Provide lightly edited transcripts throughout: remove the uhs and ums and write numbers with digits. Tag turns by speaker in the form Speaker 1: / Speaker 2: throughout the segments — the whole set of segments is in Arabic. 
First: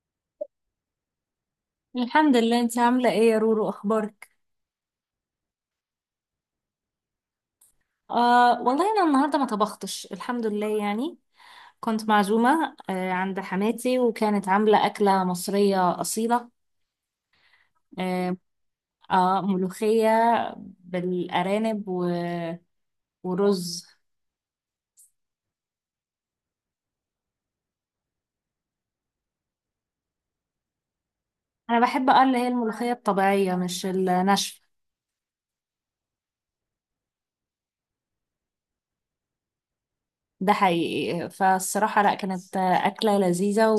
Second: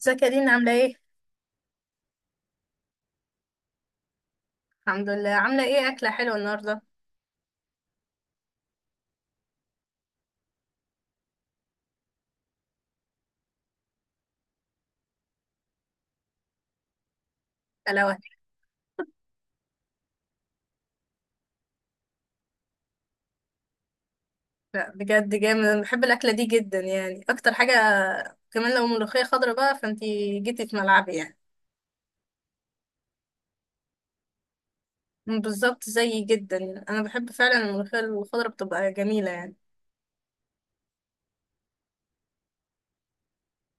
Speaker 1: ازيك يا دينا عاملة ايه؟
Speaker 2: الحمد لله، انت عاملة ايه يا رورو؟ اخبارك؟
Speaker 1: الحمد لله عاملة ايه أكلة حلوة النهاردة؟
Speaker 2: آه والله انا النهاردة ما طبختش الحمد لله يعني. كنت معزومة عند حماتي، وكانت عاملة أكلة مصرية أصيلة.
Speaker 1: ألا وهي
Speaker 2: آه، آه ملوخية بالأرانب ورز.
Speaker 1: لا بجد جامد، أنا بحب الأكلة دي جدا يعني أكتر حاجة. كمان لو ملوخية خضرا بقى فانتي جيتي في ملعبي يعني.
Speaker 2: أنا بحب اللي هي الملوخية الطبيعية مش الناشفة.
Speaker 1: بالظبط زيي جدا يعني. أنا بحب فعلا الملوخية الخضرا بتبقى جميلة يعني.
Speaker 2: ده حقيقي، فالصراحة لا، كانت أكلة لذيذة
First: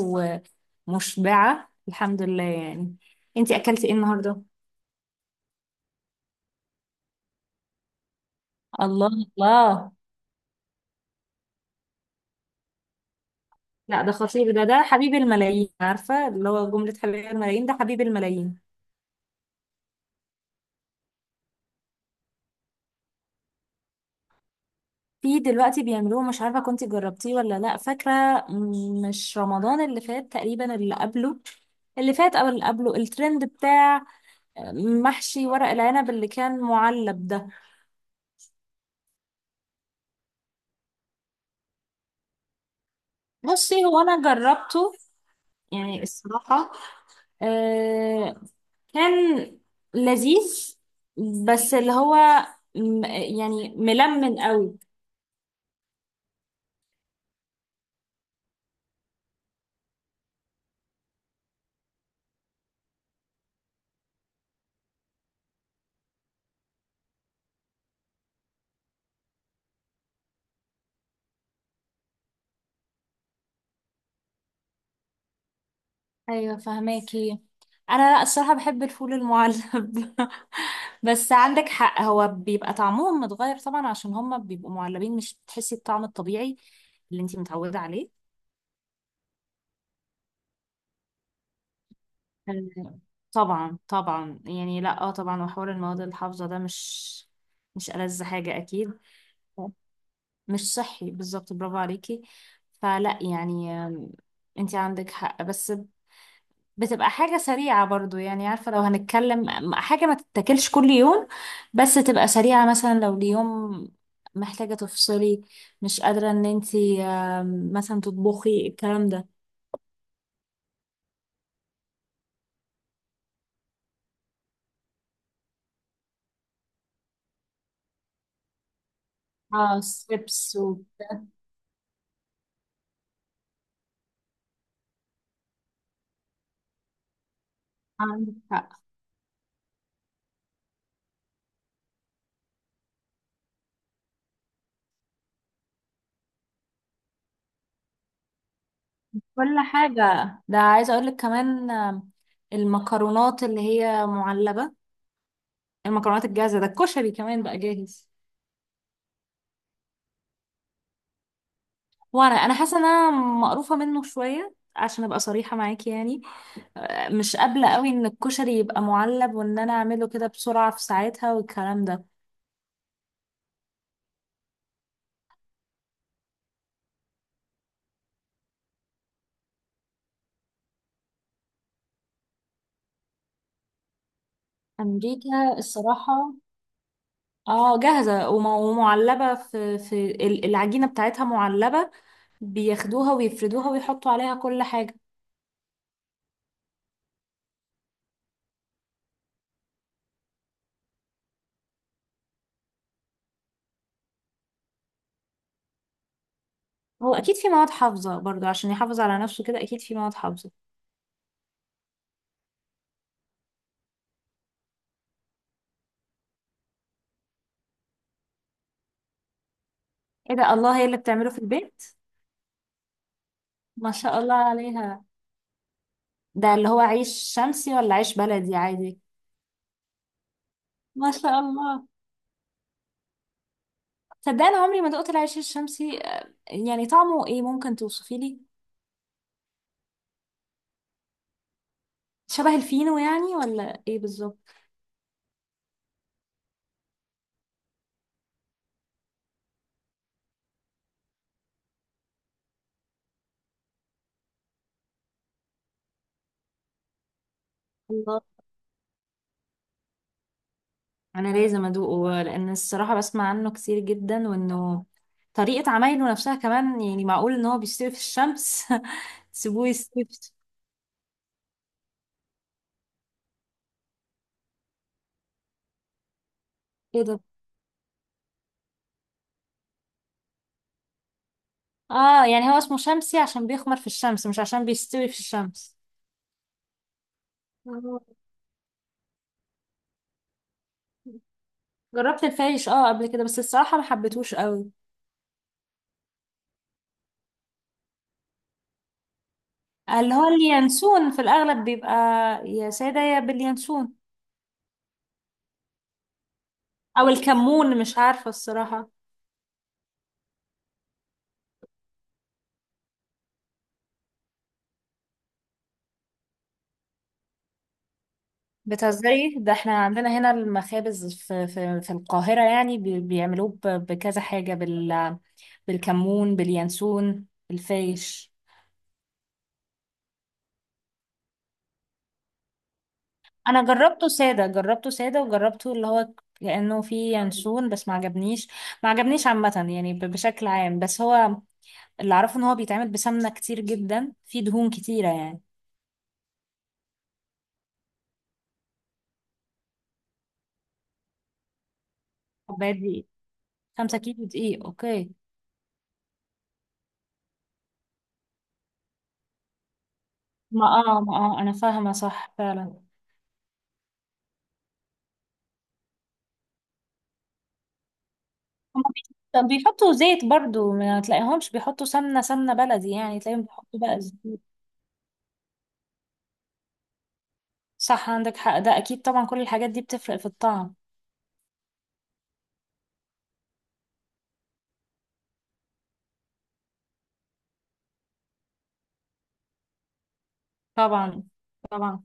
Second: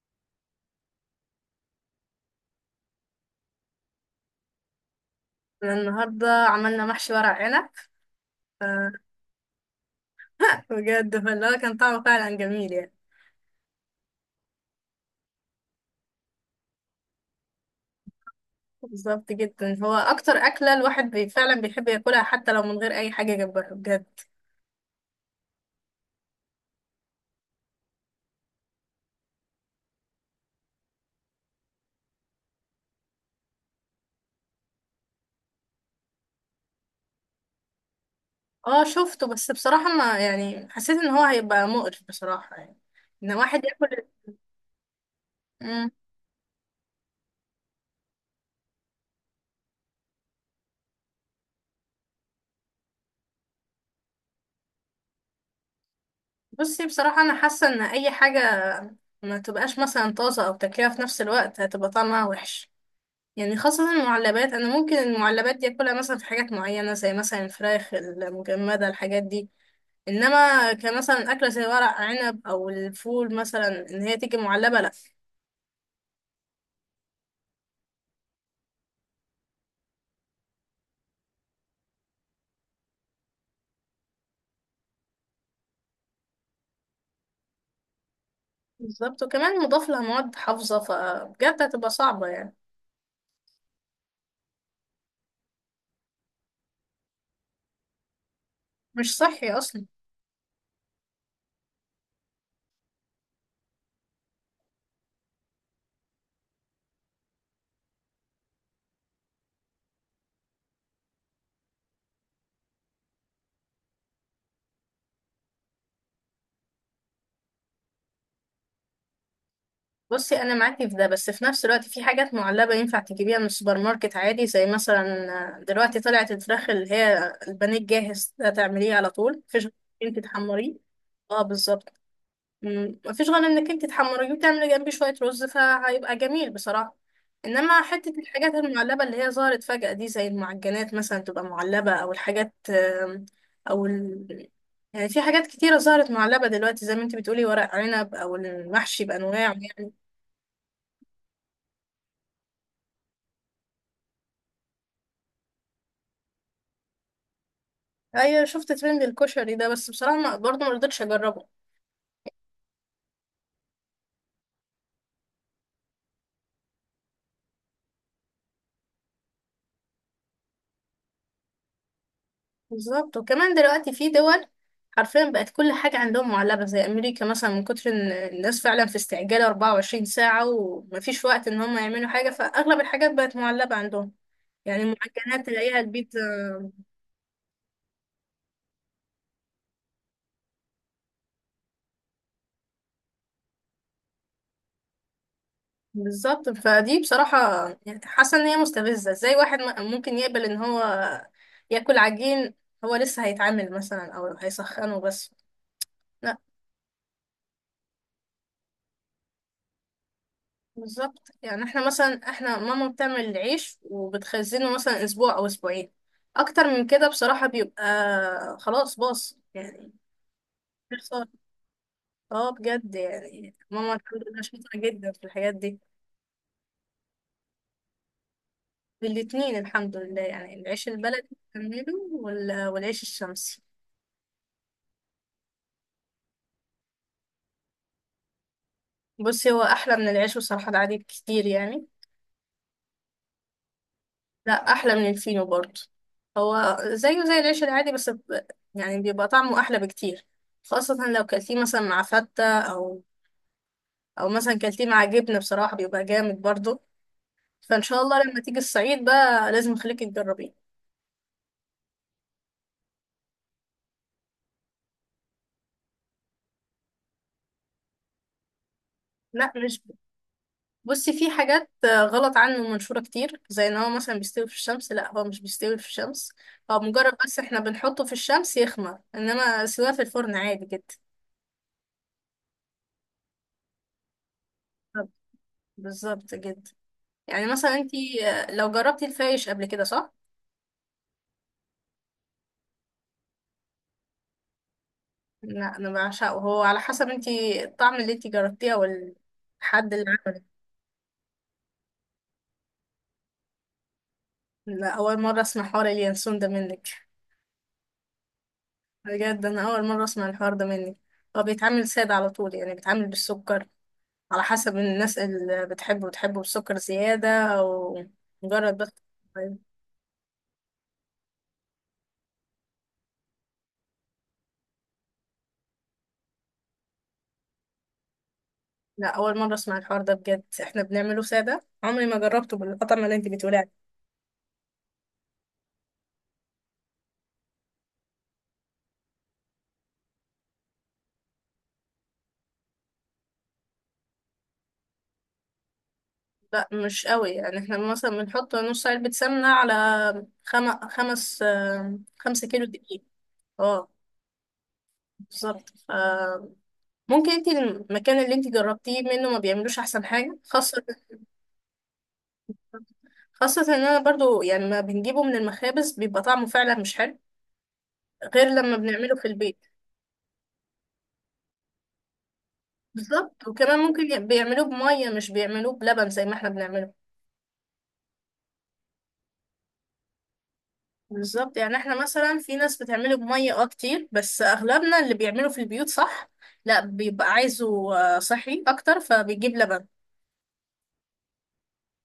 Speaker 2: ومشبعة الحمد لله يعني. انتي أكلتي ايه النهاردة؟
Speaker 1: أنا النهاردة عملنا محشي ورق عنب،
Speaker 2: الله! الله!
Speaker 1: بجد فاللي هو كان طعمه فعلا جميل يعني.
Speaker 2: لا ده خطير، ده حبيب الملايين، عارفة اللي هو جملة حبيب الملايين، ده حبيب الملايين.
Speaker 1: بالظبط جدا، هو أكتر أكلة الواحد فعلا بيحب ياكلها حتى لو من غير أي حاجة جنبها بجد.
Speaker 2: في دلوقتي بيعملوه، مش عارفة كنت جربتيه ولا لا، فاكرة مش رمضان اللي فات تقريبا، اللي قبله، اللي فات او اللي قبله، الترند بتاع محشي ورق العنب اللي كان معلب ده.
Speaker 1: اه شفته بس بصراحة ما يعني حسيت ان هو هيبقى مقرف بصراحة يعني، ان واحد
Speaker 2: بصي هو
Speaker 1: ياكل.
Speaker 2: انا جربته،
Speaker 1: مم.
Speaker 2: يعني الصراحة آه، كان لذيذ، بس اللي هو يعني ملمن قوي.
Speaker 1: بصي بصراحة انا حاسة ان اي حاجة ما تبقاش مثلا طازة او تاكلها في نفس الوقت هتبقى طعمها وحش يعني، خاصة المعلبات. انا ممكن المعلبات دي اكلها مثلا في حاجات معينة زي مثلا الفراخ المجمدة الحاجات دي، انما كمثلا اكلة زي ورق عنب او الفول مثلا ان هي تيجي معلبة لا.
Speaker 2: ايوه فهماكي. انا لا الصراحه بحب الفول المعلب. بس عندك حق، هو بيبقى طعمهم متغير طبعا عشان هما بيبقوا معلبين، مش بتحسي الطعم الطبيعي اللي انتي متعوده عليه.
Speaker 1: بالظبط، وكمان مضاف لها مواد حافظة فبجد هتبقى صعبة يعني.
Speaker 2: أه، طبعا طبعا يعني، لا طبعا. وحوار المواد الحافظه ده مش ألذ حاجه اكيد.
Speaker 1: مش صحي اصلا.
Speaker 2: مش صحي بالظبط، برافو عليكي. فلا يعني، انتي عندك حق، بس بتبقى حاجة سريعة برضو يعني، عارفة لو هنتكلم حاجة ما تتاكلش كل يوم بس تبقى سريعة، مثلا لو اليوم محتاجة تفصلي، مش قادرة ان انتي مثلا تطبخي الكلام ده.
Speaker 1: بصي انا معاكي في ده، بس في نفس الوقت في حاجات معلبه ينفع تجيبيها من السوبر ماركت عادي، زي مثلا دلوقتي طلعت الفراخ اللي هي البانيه الجاهز ده، تعمليه على طول مفيش غير
Speaker 2: اه
Speaker 1: انك انت
Speaker 2: ستريبس
Speaker 1: تحمريه. اه بالظبط. مفيش غير انك انت تحمريه وتعملي جنبيه شويه رز فهيبقى جميل بصراحه. انما حته
Speaker 2: عندك
Speaker 1: الحاجات
Speaker 2: حق،
Speaker 1: المعلبه اللي هي ظهرت فجأة دي زي المعجنات مثلا تبقى معلبه، او الحاجات او ال... يعني في حاجات كتيرة ظهرت معلبة دلوقتي زي ما انت بتقولي، ورق عنب أو المحشي بأنواعه
Speaker 2: كل
Speaker 1: يعني.
Speaker 2: حاجة. ده عايزة اقولك كمان، المكرونات اللي هي معلبة، المكرونات الجاهزة، ده الكشري كمان بقى جاهز.
Speaker 1: ايوه شفت ترند الكشري ده، بس بصراحه ما برضه ما رضيتش اجربه.
Speaker 2: وانا حاسة ان انا مقروفة منه شوية، عشان ابقى صريحة معاكي يعني. مش قابلة قوي ان الكشري يبقى معلب وان انا اعمله كده بسرعة في ساعتها والكلام ده.
Speaker 1: بالظبط. وكمان دلوقتي في دول حرفيا بقت كل حاجه عندهم معلبه، زي امريكا مثلا، من كتر ان الناس فعلا في استعجال 24 ساعه ومفيش وقت ان هم يعملوا حاجه، فاغلب الحاجات بقت معلبه عندهم. يعني المعجنات
Speaker 2: امريكا
Speaker 1: تلاقيها، البيتزا.
Speaker 2: الصراحة، اه جاهزة ومعلبة، العجينة بتاعتها معلبة، بياخدوها ويفردوها ويحطوا عليها كل حاجة.
Speaker 1: بالظبط، فدي بصراحه يعني حاسه ان هي مستفزه، ازاي واحد ممكن يقبل ان هو ياكل عجين، هو لسه هيتعامل مثلا او هيسخنه بس.
Speaker 2: هو اكيد في مواد حافظة برضو عشان يحافظ على نفسه، كده اكيد في مواد حافظة.
Speaker 1: بالظبط. يعني احنا مثلا، احنا ماما بتعمل العيش وبتخزنه مثلا اسبوع او اسبوعين، اكتر من كده بصراحة بيبقى خلاص باص يعني،
Speaker 2: ايه ده! الله، هي اللي
Speaker 1: بيخسر.
Speaker 2: بتعمله في البيت؟
Speaker 1: اه بجد، يعني
Speaker 2: ما
Speaker 1: ماما
Speaker 2: شاء
Speaker 1: الحمد
Speaker 2: الله
Speaker 1: لله شاطرة
Speaker 2: عليها.
Speaker 1: جدا في الحاجات دي.
Speaker 2: ده اللي هو عيش شمسي ولا عيش بلدي عادي؟
Speaker 1: الاتنين الحمد لله، يعني العيش
Speaker 2: ما
Speaker 1: البلدي
Speaker 2: شاء الله.
Speaker 1: بتعمله والعيش الشمسي.
Speaker 2: صدقني أنا عمري ما دقت العيش الشمسي، يعني طعمه ايه؟ ممكن توصفي لي؟
Speaker 1: بصي هو احلى من العيش بصراحة العادي بكتير يعني.
Speaker 2: شبه الفينو يعني ولا ايه بالظبط؟
Speaker 1: لا احلى من الفينو برضه. هو زيه زي العيش العادي يعني بيبقى طعمه احلى بكتير، خاصة لو كلتيه مثلا مع فتة، او او مثلا كلتيه مع جبنة، بصراحة بيبقى جامد برضه. فان شاء
Speaker 2: الله!
Speaker 1: الله لما تيجي الصعيد بقى لازم اخليكي تجربيه.
Speaker 2: انا لازم ادوقه، لان الصراحه بسمع عنه كتير جدا، وانه طريقه عمايله نفسها كمان، يعني معقول ان هو بيستوي في الشمس؟
Speaker 1: لا
Speaker 2: تسيبوه
Speaker 1: مش ب-
Speaker 2: يستوي
Speaker 1: بصي في حاجات غلط عنه منشورة كتير، زي ان هو مثلا بيستوي في الشمس. لا هو مش بيستوي في الشمس، هو
Speaker 2: ايه
Speaker 1: مجرد
Speaker 2: ده!
Speaker 1: بس احنا بنحطه في الشمس يخمر، انما سواه في الفرن عادي جدا.
Speaker 2: اه يعني هو اسمه شمسي عشان بيخمر في الشمس مش عشان
Speaker 1: بالظبط.
Speaker 2: بيستوي في الشمس.
Speaker 1: بالظبط جدا. يعني مثلا انت
Speaker 2: آه.
Speaker 1: لو جربتي الفايش قبل كده، صح؟
Speaker 2: جربت الفايش قبل كده، بس الصراحه ما حبيتهوش قوي.
Speaker 1: لا انا بعشقه، هو على حسب انت الطعم اللي انت جربتيه، او الحد اللي
Speaker 2: اللي هو
Speaker 1: عمله.
Speaker 2: اليانسون في الاغلب بيبقى، يا ساده يا باليانسون،
Speaker 1: لا اول مره اسمع حوار اليانسون ده منك.
Speaker 2: او الكمون، مش عارفة الصراحة.
Speaker 1: بجد انا اول مره اسمع الحوار ده منك. هو بيتعمل ساده على طول، يعني بيتعمل بالسكر على حسب الناس، اللي بتحبه بتحبه بالسكر زياده، او مجرد بس.
Speaker 2: بتهزري! ده
Speaker 1: طيب،
Speaker 2: احنا عندنا هنا المخابز في القاهرة يعني، بيعملوه بكذا حاجة بالكمون، باليانسون، بالفايش.
Speaker 1: لا اول مره اسمع الحوار ده بجد، احنا بنعمله ساده، عمري ما جربته بالقطعه اللي انت بتقولي.
Speaker 2: انا جربته سادة، جربته سادة، وجربته اللي هو كأنه فيه يانسون، بس ما عجبنيش. ما عجبنيش عامة يعني، بشكل عام. بس هو اللي اعرفه ان هو بيتعمل بسمنة كتير جدا، فيه دهون كتيرة يعني.
Speaker 1: لا مش قوي، يعني احنا مثلا بنحط نص علبة سمنة على خم... خمس آه، خمسة كيلو
Speaker 2: كوباية
Speaker 1: دقيق
Speaker 2: دقيق،
Speaker 1: اه
Speaker 2: خمسة كيلو دقيق اوكي.
Speaker 1: بالظبط. ممكن انت المكان اللي انت جربتيه منه ما بيعملوش احسن حاجة
Speaker 2: ما
Speaker 1: خاصة،
Speaker 2: اه ما اه انا فاهمة صح فعلا.
Speaker 1: خاصة ان انا برضو يعني ما بنجيبه من المخابز بيبقى طعمه فعلا مش حلو، غير لما
Speaker 2: هما
Speaker 1: بنعمله
Speaker 2: بي-
Speaker 1: في
Speaker 2: طب
Speaker 1: البيت.
Speaker 2: بيحطوا زيت برضو، ما تلاقيهمش بيحطوا سمنة، سمنة بلدي يعني، تلاقيهم
Speaker 1: بالظبط. وكمان
Speaker 2: بيحطوا بقى
Speaker 1: ممكن
Speaker 2: زيت.
Speaker 1: بيعملوه بمية، مش بيعملوه بلبن زي ما احنا بنعمله.
Speaker 2: صح عندك حق، ده أكيد طبعا كل الحاجات دي بتفرق في الطعم.
Speaker 1: بالظبط. يعني احنا مثلا في ناس بتعمله بمية اه كتير، بس اغلبنا اللي بيعمله في البيوت صح لا، بيبقى عايزه صحي اكتر فبيجيب لبن.
Speaker 2: طبعا طبعا.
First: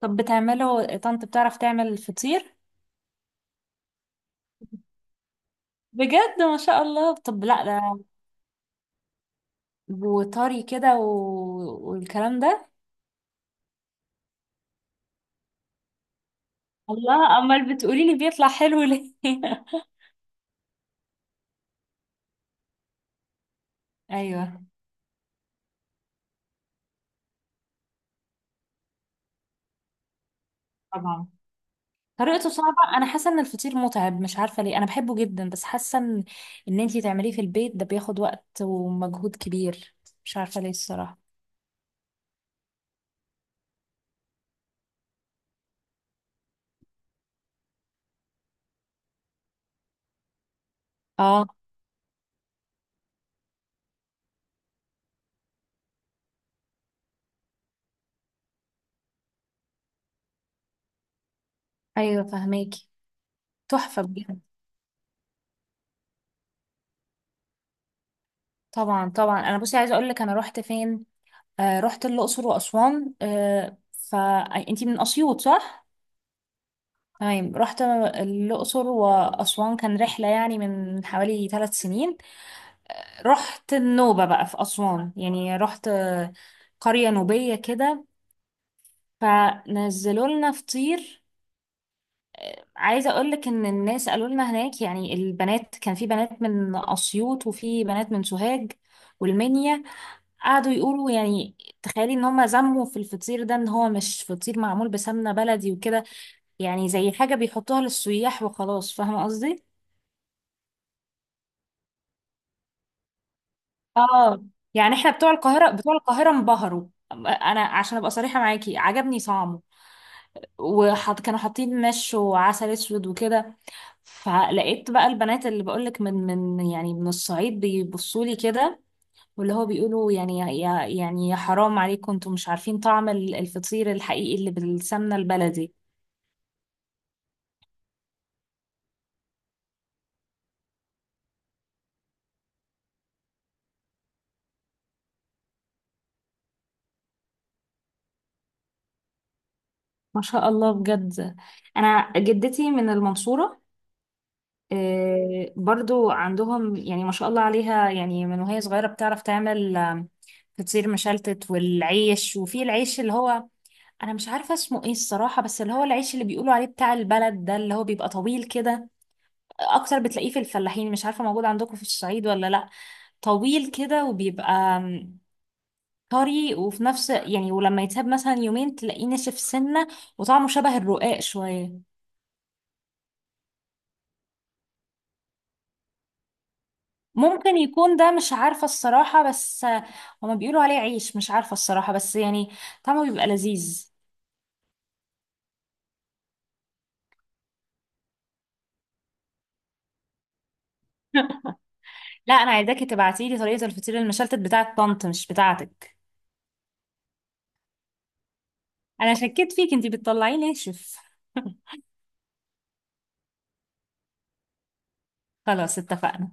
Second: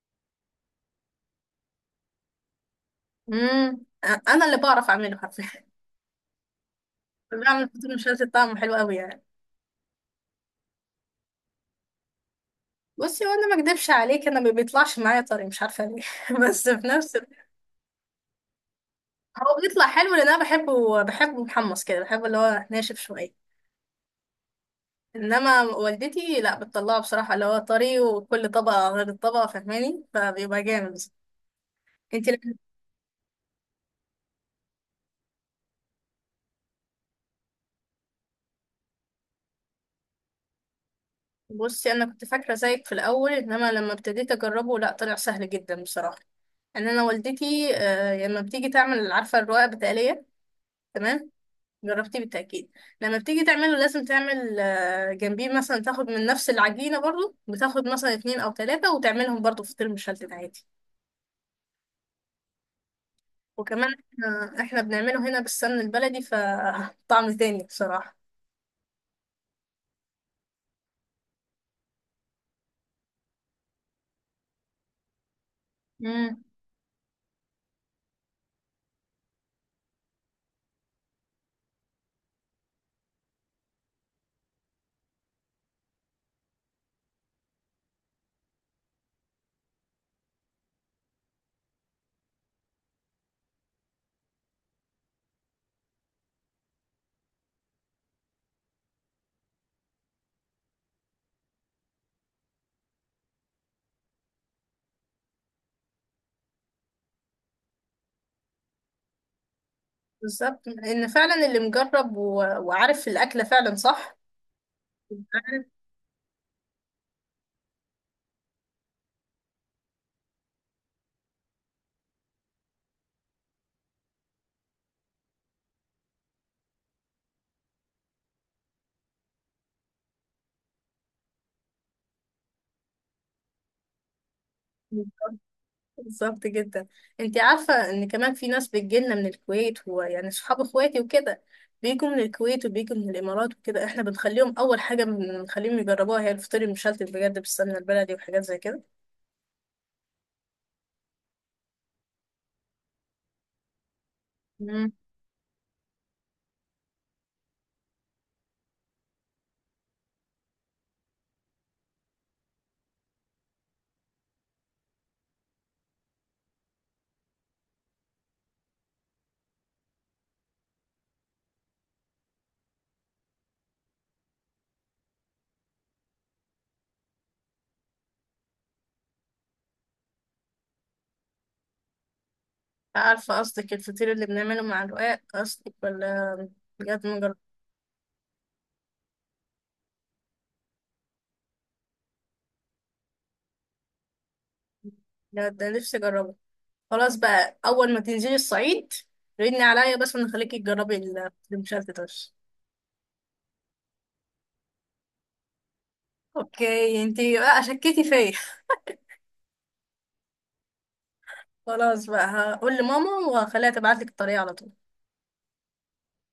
Speaker 2: طب بتعمله طنط؟ بتعرف تعمل فطير؟
Speaker 1: امم. انا اللي بعرف اعمله حرفيا
Speaker 2: بجد ما شاء الله! طب لا
Speaker 1: بعمل فطير
Speaker 2: ده،
Speaker 1: مشلتت طعمه حلو قوي يعني.
Speaker 2: وطري كده والكلام ده.
Speaker 1: بصي وانا ما اكدبش عليك، انا ما بيطلعش معايا طري، مش عارفه ليه بس في نفس
Speaker 2: الله!
Speaker 1: الوقت
Speaker 2: أمال بتقولي لي بيطلع حلو ليه؟
Speaker 1: هو بيطلع حلو لان انا بحبه، بحبه محمص كده، بحبه اللي هو ناشف شويه.
Speaker 2: أيوه.
Speaker 1: انما والدتي لا، بتطلعه بصراحه اللي هو طري، وكل طبقه غير الطبقه فاهماني، فبيبقى جامد.
Speaker 2: طبعا.
Speaker 1: انت
Speaker 2: طريقته صعبة، أنا حاسة إن الفطير متعب، مش عارفة ليه، أنا بحبه جدا بس حاسة إن أنتي تعمليه في البيت ده بياخد وقت ومجهود كبير، مش عارفة ليه الصراحة.
Speaker 1: بصي انا كنت فاكره زيك في الاول، انما لما ابتديت اجربه لا طلع سهل جدا بصراحه، ان انا والدتي لما بتيجي تعمل عارفه الرقاق بتقليه، تمام،
Speaker 2: آه.
Speaker 1: جربتيه بالتاكيد. لما بتيجي تعمله لازم تعمل جنبيه مثلا، تاخد من نفس العجينه برضو، بتاخد مثلا اتنين او تلاته وتعملهم برضو فطير مشلتت عادي.
Speaker 2: أيوة فهماكي.
Speaker 1: وكمان
Speaker 2: تحفة بجد.
Speaker 1: احنا بنعمله هنا بالسمن البلدي فطعم تاني بصراحه.
Speaker 2: طبعا طبعا. أنا بصي عايزة أقولك، أنا رحت فين؟ آه، رحت الأقصر وأسوان. فأنتي من أسيوط صح؟
Speaker 1: امم
Speaker 2: تمام. رحت الأقصر وأسوان، كان رحلة يعني من حوالي ثلاث سنين. رحت النوبة بقى في أسوان، يعني رحت قرية نوبية كده، فنزلوا لنا فطير. عايزه اقول لك ان الناس قالوا لنا هناك، يعني البنات، كان في بنات من اسيوط وفي بنات من سوهاج والمنيا، قعدوا يقولوا يعني، تخيلي ان هم زموا في الفطير ده، ان هو مش فطير معمول بسمنه بلدي وكده، يعني زي حاجه بيحطوها للسياح وخلاص، فاهمه قصدي.
Speaker 1: بالظبط، ان فعلا اللي مجرب وعارف الاكله فعلا صح.
Speaker 2: اه، يعني احنا بتوع
Speaker 1: عارف
Speaker 2: القاهره، بتوع القاهره انبهروا. انا عشان ابقى صريحه معاكي عجبني طعمه، كانوا حاطين مش، وعسل اسود وكده. فلقيت بقى البنات اللي بقولك من يعني من الصعيد، بيبصوا لي كده، واللي هو بيقولوا يعني، يا يعني يا حرام عليكم! انتوا مش عارفين طعم الفطير الحقيقي اللي بالسمنة البلدي.
Speaker 1: بالظبط جدا. انت عارفة ان كمان في ناس بتجيلنا من الكويت، ويعني صحاب اخواتي وكده بيجوا من الكويت وبيجوا من الامارات وكده، احنا بنخليهم اول حاجة بنخليهم يجربوها هي الفطير المشلتت بجد بالسمنة البلدي، وحاجات زي كده.
Speaker 2: ما شاء الله بجد. انا جدتي من المنصورة.
Speaker 1: مم.
Speaker 2: آه، برضو عندهم، يعني ما شاء الله عليها، يعني من وهي صغيرة بتعرف تعمل، فطير مشلتت والعيش. وفي العيش اللي هو، انا مش عارفة اسمه ايه الصراحة، بس اللي هو العيش اللي بيقولوا عليه بتاع البلد ده، اللي هو بيبقى طويل كده، اكتر بتلاقيه في الفلاحين، مش عارفه موجود عندكم في الصعيد ولا لا. طويل كده وبيبقى طري، وفي نفس يعني، ولما يتساب مثلا يومين تلاقيه ناشف سنه، وطعمه شبه الرقاق شويه.
Speaker 1: عارفة قصدك الفطير اللي بنعمله مع الرقاق قصدك، ولا بجد مجرب؟
Speaker 2: ممكن يكون ده، مش عارفه الصراحه، بس هما بيقولوا عليه عيش، مش عارفه الصراحه بس يعني طعمه بيبقى لذيذ.
Speaker 1: بجد ده نفسي اجربه. خلاص بقى اول ما تنزلي الصعيد ردني عليا بس ونخليكي تجربي الفطير المشلتت بس.
Speaker 2: لا انا عايزاكي تبعتي لي طريقه الفطير المشلتت بتاعه طنط، مش بتاعتك.
Speaker 1: اوكي انتي بقى شكيتي فيا.
Speaker 2: انا شكيت فيك، انتي بتطلعيه ناشف.
Speaker 1: خلاص بقى، هقول لماما وهخليها تبعت لك الطريقة على طول.
Speaker 2: خلاص اتفقنا.